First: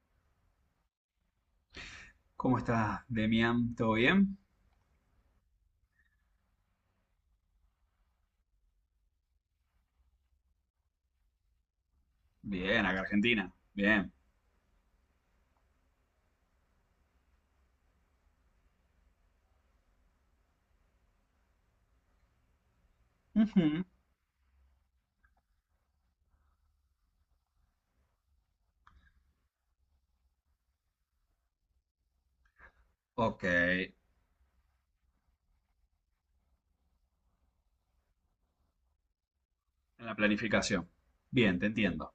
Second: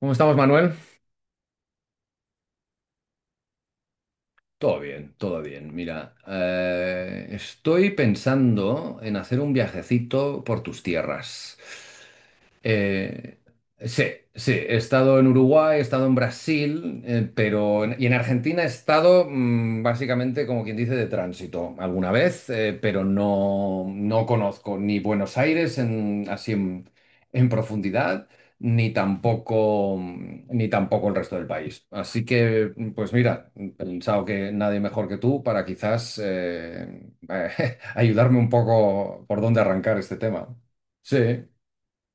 ¿Cómo estamos, Manuel? ¿Cómo estás, Demian? ¿Todo bien? Todo bien, todo bien. Mira, estoy pensando en hacer un viajecito por tus tierras. Bien, acá Eh, Argentina. sí, Bien. sí, he estado en Uruguay, he estado en Brasil, y en Argentina he estado básicamente, como quien dice, de tránsito alguna vez. Pero Ujú. no, no conozco ni Buenos Aires en profundidad, ni tampoco, ni tampoco el resto del país. Así que, pues Ok, mira, he en pensado que nadie mejor que tú para, quizás, ayudarme un poco por dónde arrancar la este tema. planificación. Sí. Bien, te entiendo.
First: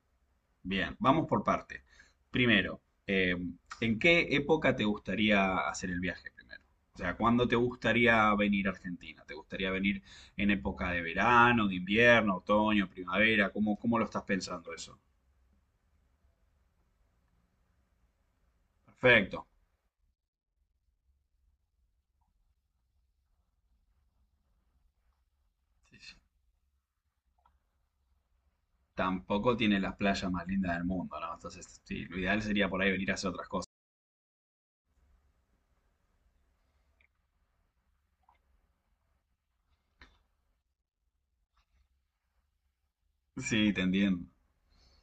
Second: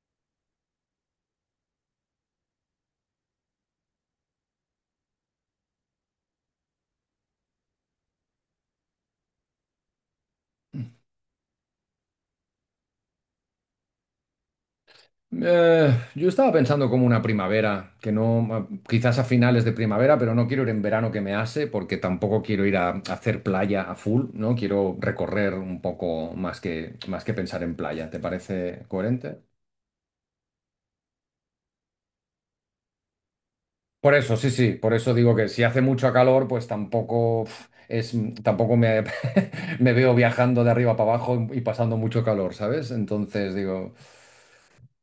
Bien, vamos por parte. Primero, ¿en qué época te gustaría hacer el viaje primero? O sea, ¿cuándo te gustaría venir a Argentina? ¿Te gustaría venir en época de verano, de invierno, otoño, primavera? ¿Cómo, cómo lo estás pensando eso? Yo estaba pensando como una primavera, que no, quizás a Perfecto. finales de primavera, pero no quiero ir en verano, que me hace, porque tampoco quiero ir a hacer playa a full, ¿no? Quiero recorrer un Sí, sí. poco más más que pensar en playa. ¿Te parece coherente? Tampoco tiene las playas más lindas del mundo, ¿no? Entonces, sí, lo ideal sería por ahí venir a hacer otras cosas. Por eso, sí, sí, por eso digo que si hace mucho calor, pues tampoco, tampoco me, me veo viajando de arriba para abajo y pasando mucho calor, ¿sabes? Entonces Sí, te digo, entiendo.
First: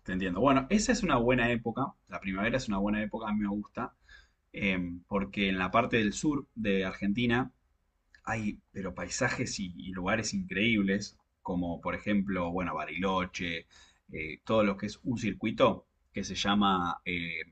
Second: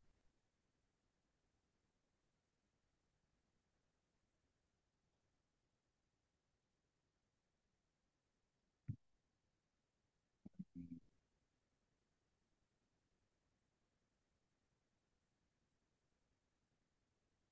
Te entiendo. Bueno, esa es una buena época. La primavera es una buena época, a mí me gusta, porque en la parte del sur de Argentina hay, pero paisajes y, lugares increíbles, como por ejemplo, bueno, Bariloche, todo lo que es un circuito que se llama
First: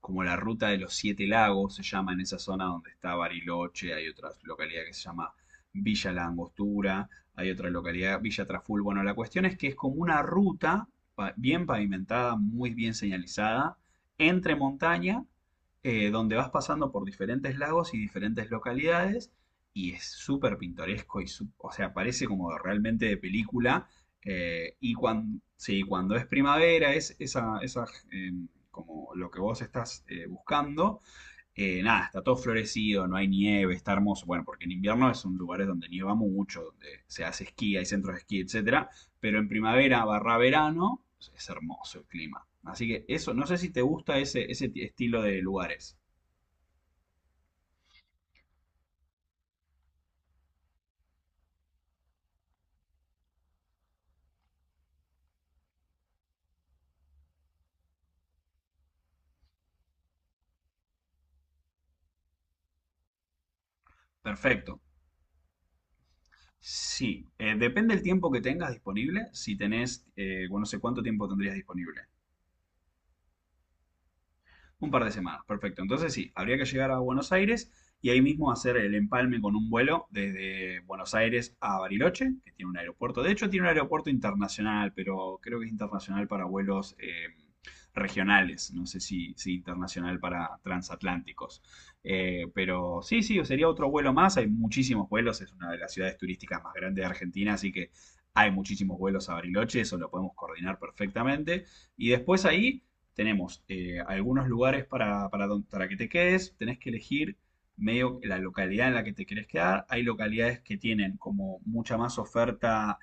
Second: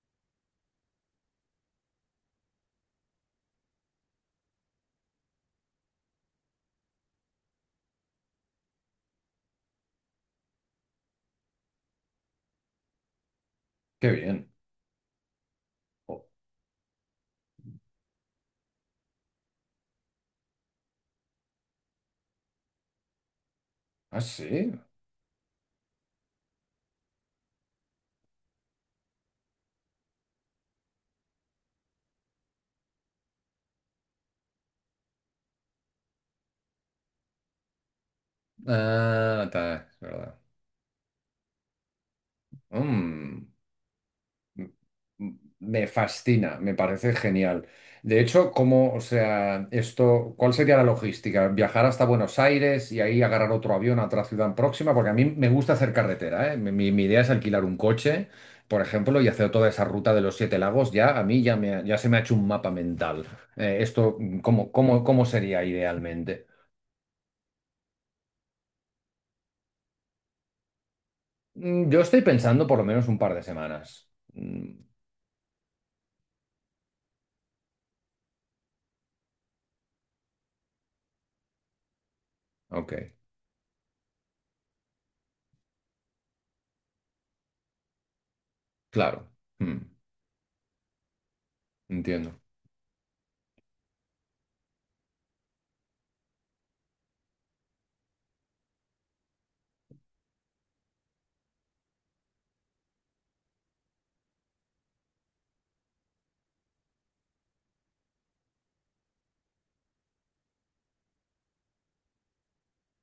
como la Ruta de los Siete Lagos, se llama en esa zona donde está Bariloche, hay otra localidad que se llama Villa La Angostura, hay otra localidad, Villa Traful. Bueno, la cuestión es que es como una ruta bien pavimentada, muy bien señalizada, qué bien. entre montaña, Oh, donde vas pasando por diferentes lagos y diferentes localidades, y es súper pintoresco, y o sea, parece como realmente de película. ah, sí. Y cuando, sí, cuando es primavera, es esa, eh, como lo que vos estás buscando, nada, está todo florecido, no hay nieve, está hermoso. Bueno, porque en invierno es un lugar donde nieva mucho, donde se hace esquí, hay centros de esquí, etcétera. Pero en Es primavera barra verdad. verano es hermoso el clima. Así que eso, Mm. no sé si te gusta ese, ese estilo de Me lugares. fascina, me parece genial. De hecho, ¿cómo, o sea, esto, cuál sería la logística? ¿Viajar hasta Buenos Aires y ahí agarrar otro avión a otra ciudad próxima? Porque a mí me gusta hacer carretera, ¿eh? Mi idea es alquilar un coche, por ejemplo, y hacer toda esa ruta de los Siete Lagos. Ya, a mí ya, ya se me ha hecho un mapa mental. ¿Cómo, Perfecto. cómo, cómo sería idealmente? Sí, depende del tiempo que tengas disponible. Si tenés, bueno, no sé cuánto tiempo tendrías Yo disponible. estoy pensando por lo menos un par de semanas. Mm, Un par de semanas, perfecto. Entonces sí, habría que llegar a Buenos Aires y ahí mismo hacer el empalme con un vuelo desde Buenos Aires a Bariloche, que tiene un ok, aeropuerto. De hecho, tiene un aeropuerto internacional, pero creo que es internacional para vuelos regionales. No sé claro. si, si Mm, internacional para transatlánticos. entiendo. Pero sí, sí, sería otro vuelo más. Hay muchísimos vuelos. Es una de las ciudades turísticas más grandes de Argentina, así que hay muchísimos vuelos a Bariloche. Eso lo podemos coordinar perfectamente. Y después ahí tenemos algunos lugares para, para que te quedes, tenés que elegir medio la localidad en la que te querés quedar. Hay localidades que tienen como mucha más oferta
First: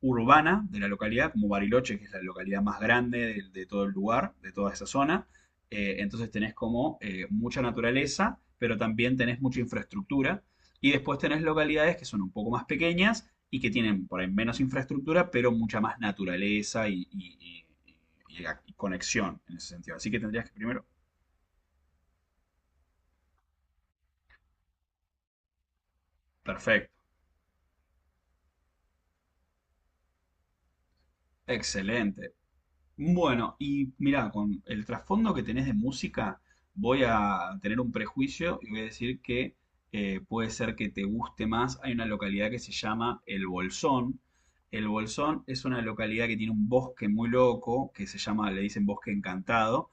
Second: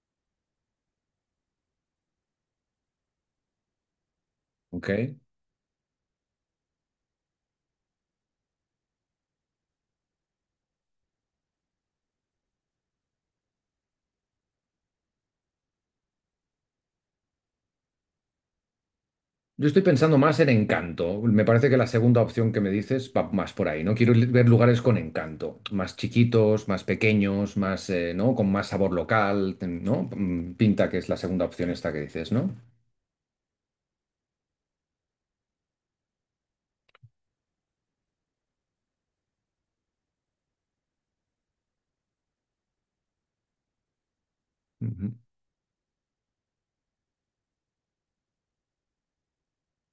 urbana de la localidad, como Bariloche, que es la localidad más grande de todo el lugar, de toda esa Ok. zona. Entonces tenés como mucha naturaleza, pero también tenés mucha infraestructura. Y después tenés localidades que son un poco más pequeñas y que tienen por ahí menos infraestructura, pero mucha más naturaleza y, y- y conexión en Yo ese estoy sentido. Así pensando que más tendrías en que primero, encanto. Me parece que la segunda opción que me dices va más por ahí, ¿no? Quiero ver lugares con encanto, más chiquitos, más perfecto, pequeños, más, ¿no? Con más sabor local, ¿no? Mm, pinta que es la segunda opción esta que dices, excelente. ¿no? Bueno, y mirá, con el trasfondo que tenés de música, voy a tener un prejuicio y voy a decir que puede ser que te guste más. Hay una localidad que se llama El Bolsón. El Ujú. Bolsón es una localidad que tiene un bosque muy loco, que se llama, le dicen Bosque Encantado,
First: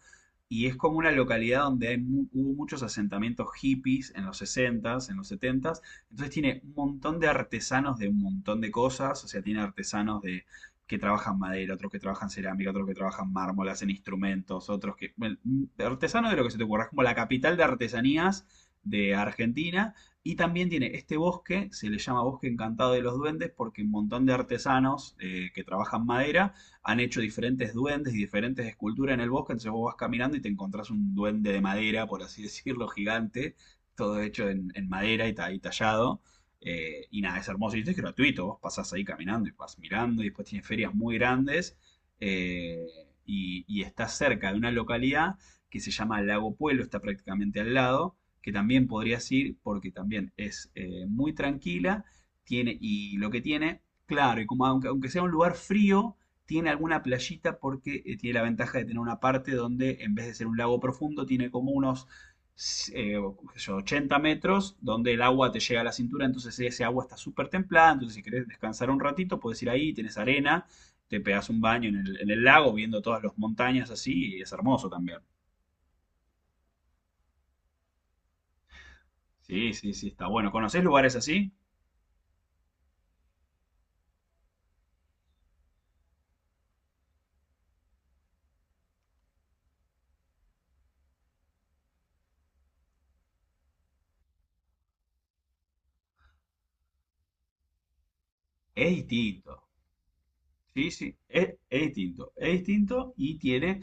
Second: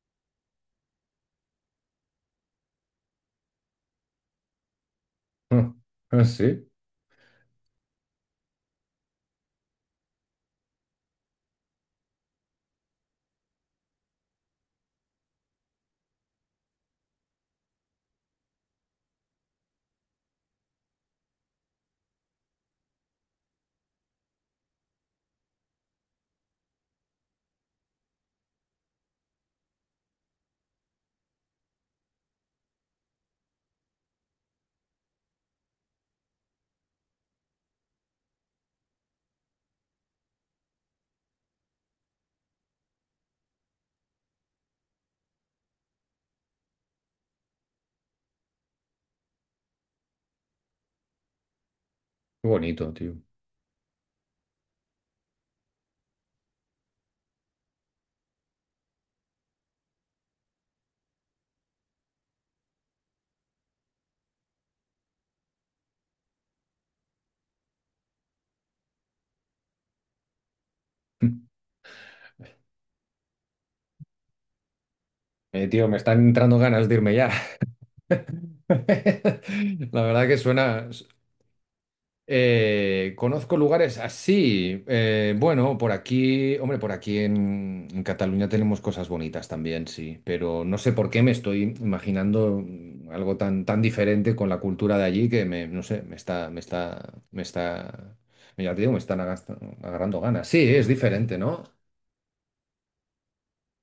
y es como una localidad donde hay hubo muchos asentamientos hippies en los 60s, en los Ah, 70s, ah, entonces tiene sí, un montón de artesanos de un montón de cosas, o sea, tiene artesanos de que trabajan madera, otros que trabajan cerámica, otros que trabajan mármol, hacen instrumentos, otros que... Bueno, artesano de lo que se te ocurra, es como la capital de artesanías de Argentina. Y también tiene este bosque, se le llama Bosque Encantado de los Duendes, porque un montón de artesanos que trabajan madera han hecho diferentes duendes y diferentes esculturas en el bosque. Entonces vos vas caminando y te encontrás un duende de madera, por así decirlo, gigante, todo hecho en madera y, y tallado, y nada, es hermoso. Y esto es gratuito. Vos pasás ahí caminando y vas mirando. Y después tiene ferias muy grandes. eh, y, y está cerca de una localidad que se llama Lago Puelo. Está prácticamente al lado. Que también podrías ir porque también es muy tranquila. qué Tiene, bonito, tío. y lo que tiene, claro, y como aunque, aunque sea un lugar frío, tiene alguna playita porque tiene la ventaja de tener una parte donde en vez de ser un lago profundo, tiene como unos eh, qué yo, 80 metros, donde el agua te llega a la cintura, entonces ese agua está súper templada, entonces si querés descansar un ratito, puedes ir ahí, tenés arena, te pegas un baño en el lago, viendo todas las montañas así, y es hermoso también. Tío, me están entrando ganas de irme ya. Sí, sí, La sí, verdad está que bueno. ¿Conocés suena... lugares así? Conozco lugares así. Bueno, por aquí, hombre, por aquí en Cataluña tenemos cosas bonitas también, sí, pero no sé por qué me estoy imaginando, algo tan, tan diferente con la cultura de allí que me, no sé, ya te digo, Es distinto. agarrando ganas. Sí, es Sí, sí, diferente, ¿no? es distinto. Es distinto y tiene.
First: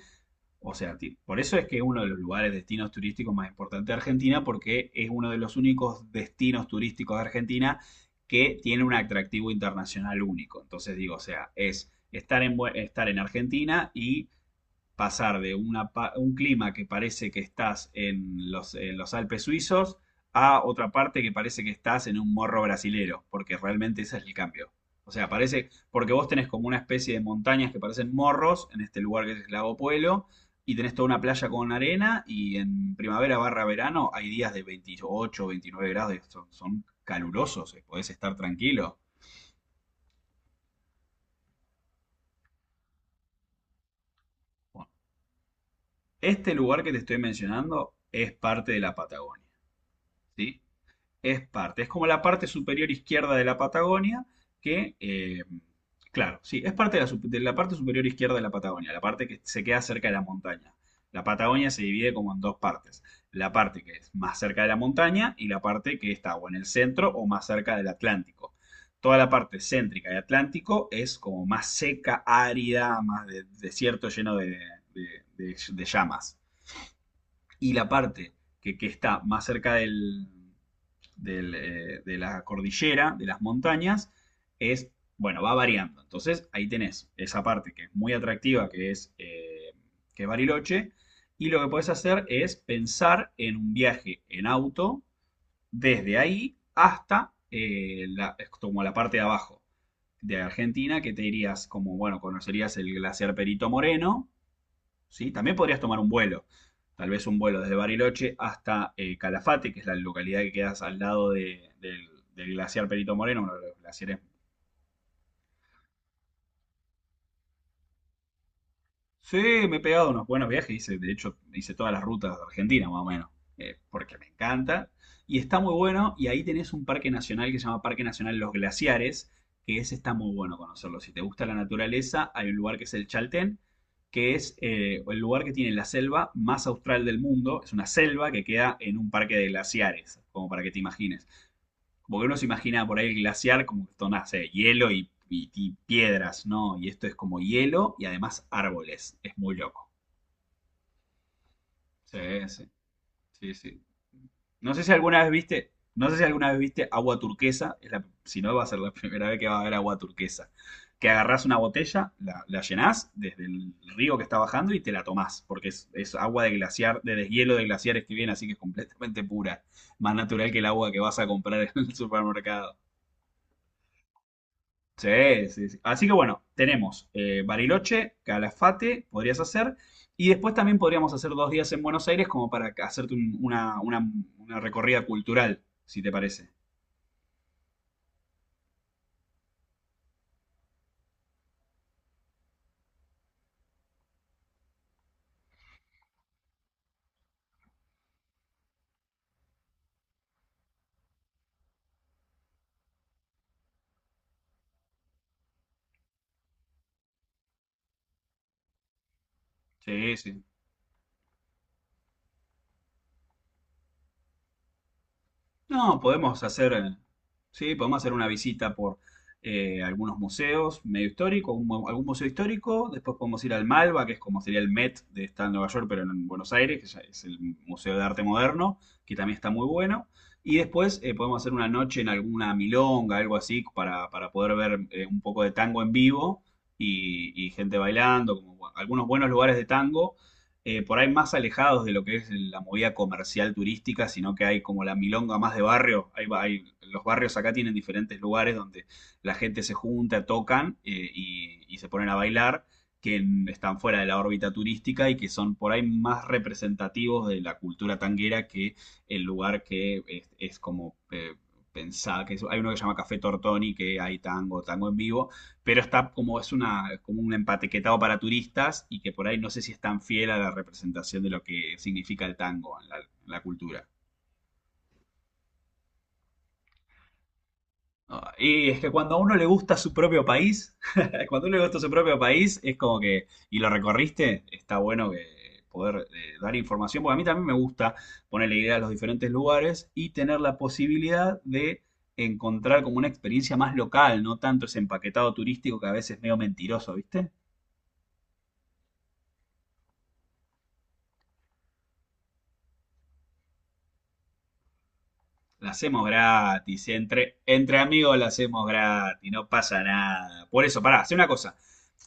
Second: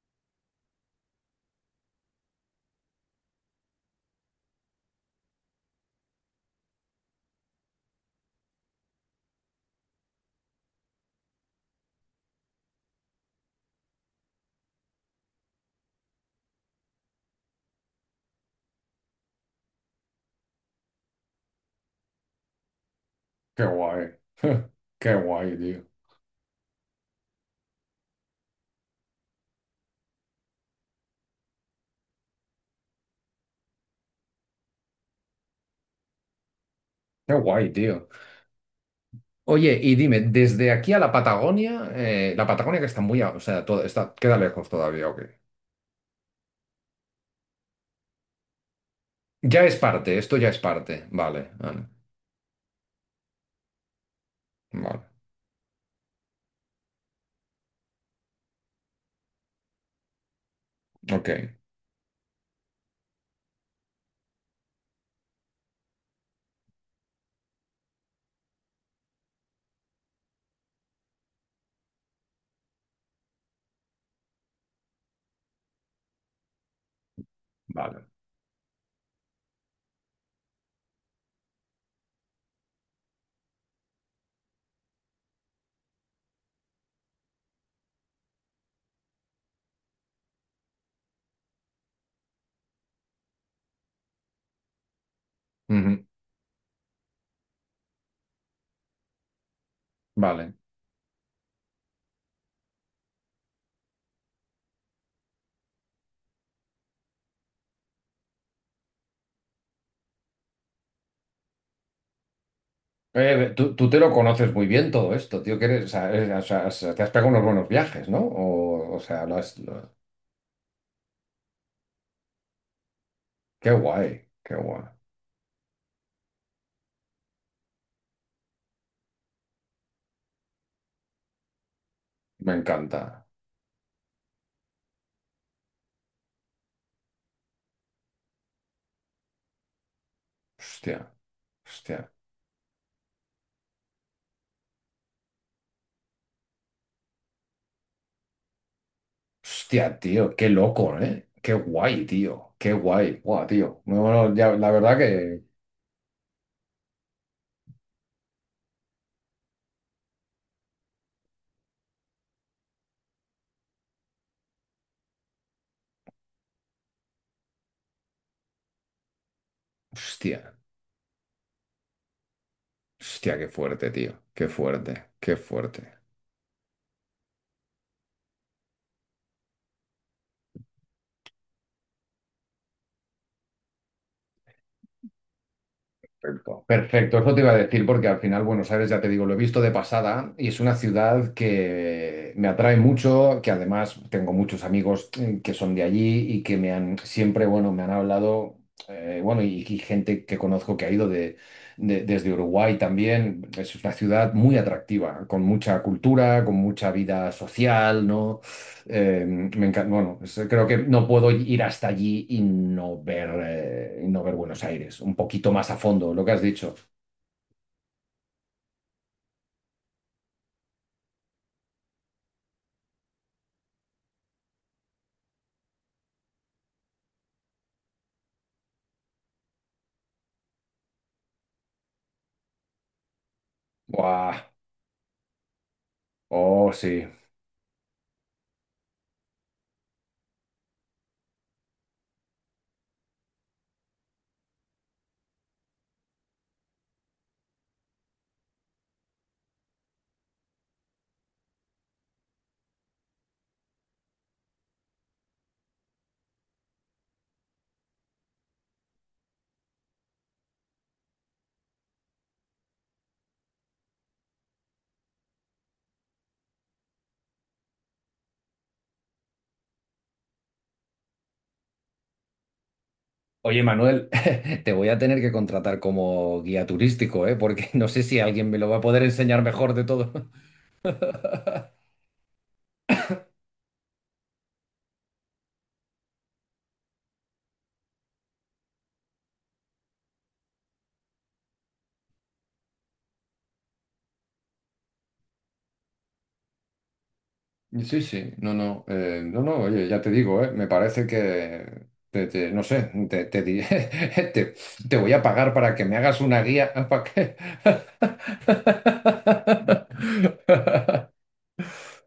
O sea, por eso es que uno de los lugares, destinos turísticos más importantes de Argentina, porque es uno de los únicos destinos turísticos de Argentina que tiene un atractivo internacional único. Entonces digo, o sea, es estar en, estar en Argentina y pasar de un clima que parece que estás en los Alpes suizos a otra parte que parece que estás en un morro brasilero, porque Qué realmente guay. ese es el cambio. O Qué sea, guay, parece, tío. porque vos tenés como una especie de montañas que parecen morros en este lugar que es Lago Puelo y tenés toda una playa con arena, y en primavera barra verano hay días de 28, 29 grados, son, son Qué guay, calurosos, tío. podés estar tranquilo. Oye, y dime, desde aquí a la Patagonia, la Patagonia, que está muy, o sea, todo, está, queda lejos Bueno, todavía, ¿ok? este lugar que te estoy mencionando es parte de la Patagonia, Ya es parte, esto ya es ¿sí? parte. Es Vale, parte, vale, es como la parte superior izquierda de la Patagonia, que, vale. Claro, sí, es parte de la, de la parte superior izquierda de la Patagonia, la parte que se queda cerca de la montaña. La Ok, Patagonia se divide como en dos partes, la parte que es más cerca de la montaña y la parte que está o en el centro o más cerca del Atlántico. Toda la parte céntrica del Atlántico es como más seca, árida, desierto lleno de, de llamas. Y la vale. parte que está más cerca del, del, de la cordillera, de las montañas, es, bueno, va variando. Entonces ahí tenés esa parte que es muy atractiva, que es Bariloche, y lo que podés hacer es pensar en un viaje en auto Ujú, desde ahí hasta como la parte de abajo de vale. Argentina, que te irías como, bueno, conocerías el glaciar Perito Moreno, ¿sí? También podrías tomar un vuelo, tal vez un vuelo desde Bariloche hasta Calafate, que es la localidad que quedas al lado del, del glaciar Perito Moreno, uno de tú, los tú te lo glaciares. conoces muy bien todo esto, tío, que eres, o sea, eres... o sea, te has pegado unos buenos viajes, ¿no? O sea, Sí, me he pegado unos buenos viajes, hice, de hecho, hice todas las rutas de Argentina, más o menos, qué guay, porque me qué guay. encanta. Y está muy bueno, y ahí tenés un parque nacional que se llama Parque Nacional Los Glaciares, que ese está muy bueno conocerlo. Si te gusta la naturaleza, hay Me un lugar que es encanta. el Chaltén, que es el lugar que tiene la selva más austral del mundo. Es una selva que queda en un parque de glaciares, como para que te Hostia, imagines. hostia. Como que uno se imagina por ahí el glaciar como que son, no sé, hielo y, y piedras, ¿no? Y esto es como hielo y además árboles. Es muy loco. Hostia, tío, qué loco, ¿eh? Qué guay, Sí, tío. sí, Qué guay. Guau, sí, tío. sí. No, no, ya, la No sé si verdad alguna vez que... viste, no sé si alguna vez viste agua turquesa. Es si no, va a ser la primera vez que va a haber agua turquesa. Que agarrás una botella, la llenás desde el río que está bajando y te la tomás, porque es agua de glaciar, de deshielo de glaciares que viene, así que es completamente pura, más Hostia, natural que el agua que vas a comprar en el supermercado. hostia, qué fuerte, tío. Qué fuerte, qué Sí, sí, sí. fuerte. Así que bueno, tenemos Bariloche, Calafate, podrías hacer. Y después también podríamos hacer dos días en Buenos Aires como para hacerte una recorrida cultural, si te parece. Perfecto, perfecto, eso te iba a decir porque, al final, Buenos Aires, ya te digo, lo he visto de pasada y es una ciudad que me atrae mucho, que además tengo muchos amigos que son de allí y que me han siempre, bueno, me han hablado. Bueno, y gente que conozco que ha ido desde Uruguay también. Es una ciudad muy atractiva, con mucha cultura, con mucha vida social, ¿no? Me encanta, Sí, bueno, sí. creo que no puedo ir hasta allí y no ver Buenos Aires un poquito más a No, fondo, lo que has podemos hacer, dicho. Sí, podemos hacer una visita por algunos museos medio históricos, algún museo histórico. Después podemos ir al Malva, que es como sería el Met de está en Nueva York, pero en Buenos Aires, que ya es el Museo de Arte Moderno, que también está muy bueno. Y después podemos hacer una noche en alguna milonga, algo así, para Buah, poder ver un poco de tango en vivo oh, sí. Y gente bailando, como algunos buenos lugares de tango por ahí más alejados de lo que es la movida comercial turística, sino que hay como la milonga más de barrio. Hay, los barrios acá tienen diferentes lugares donde la gente se junta, tocan y se ponen a bailar, que están fuera de la órbita turística y que son por ahí más representativos de la cultura tanguera que el lugar que es como... pensar que hay uno que se llama Café Tortoni, que hay tango, tango en vivo, pero está como es una como un empaquetado para turistas y que por ahí no sé si es tan fiel a la representación de lo que significa el tango en la Oye, cultura. Manuel, te voy a tener que contratar como guía turístico, ¿eh? Porque no sé si Ah, alguien me lo y va es a que poder cuando a uno enseñar le mejor gusta de su todo. propio país, cuando a uno le gusta su propio país, es como que, y lo recorriste, está bueno que poder dar información, porque a mí también me gusta ponerle idea a los diferentes lugares y tener la posibilidad de encontrar como una experiencia más local, no tanto ese empaquetado turístico que a veces es medio mentiroso, ¿viste? Sí, sí, no, no, no, no, oye, ya te digo, me parece que, no sé, te diré, te, te voy a pagar La para que me hacemos hagas una guía. gratis, ¿Para qué? entre, entre amigos la hacemos gratis, no pasa nada. Por eso, pará, hace una cosa.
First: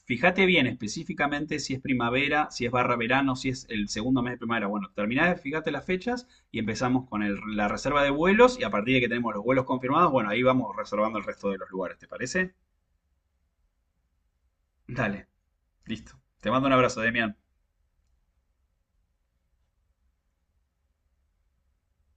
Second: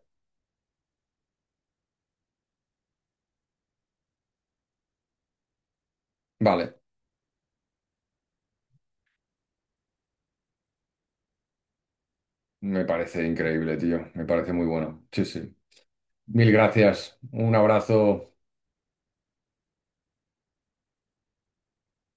Fíjate bien específicamente si es primavera, si es barra verano, si es el segundo mes de primavera. Bueno, terminá, fíjate las fechas y Vale, empezamos con la reserva de vuelos y a partir de que tenemos los vuelos confirmados, bueno, ahí vamos reservando el resto de los lugares, ¿te parece? me parece increíble, tío, me parece muy bueno, sí, Dale, sí. listo. Te Mil mando un abrazo, gracias, Demian. un abrazo.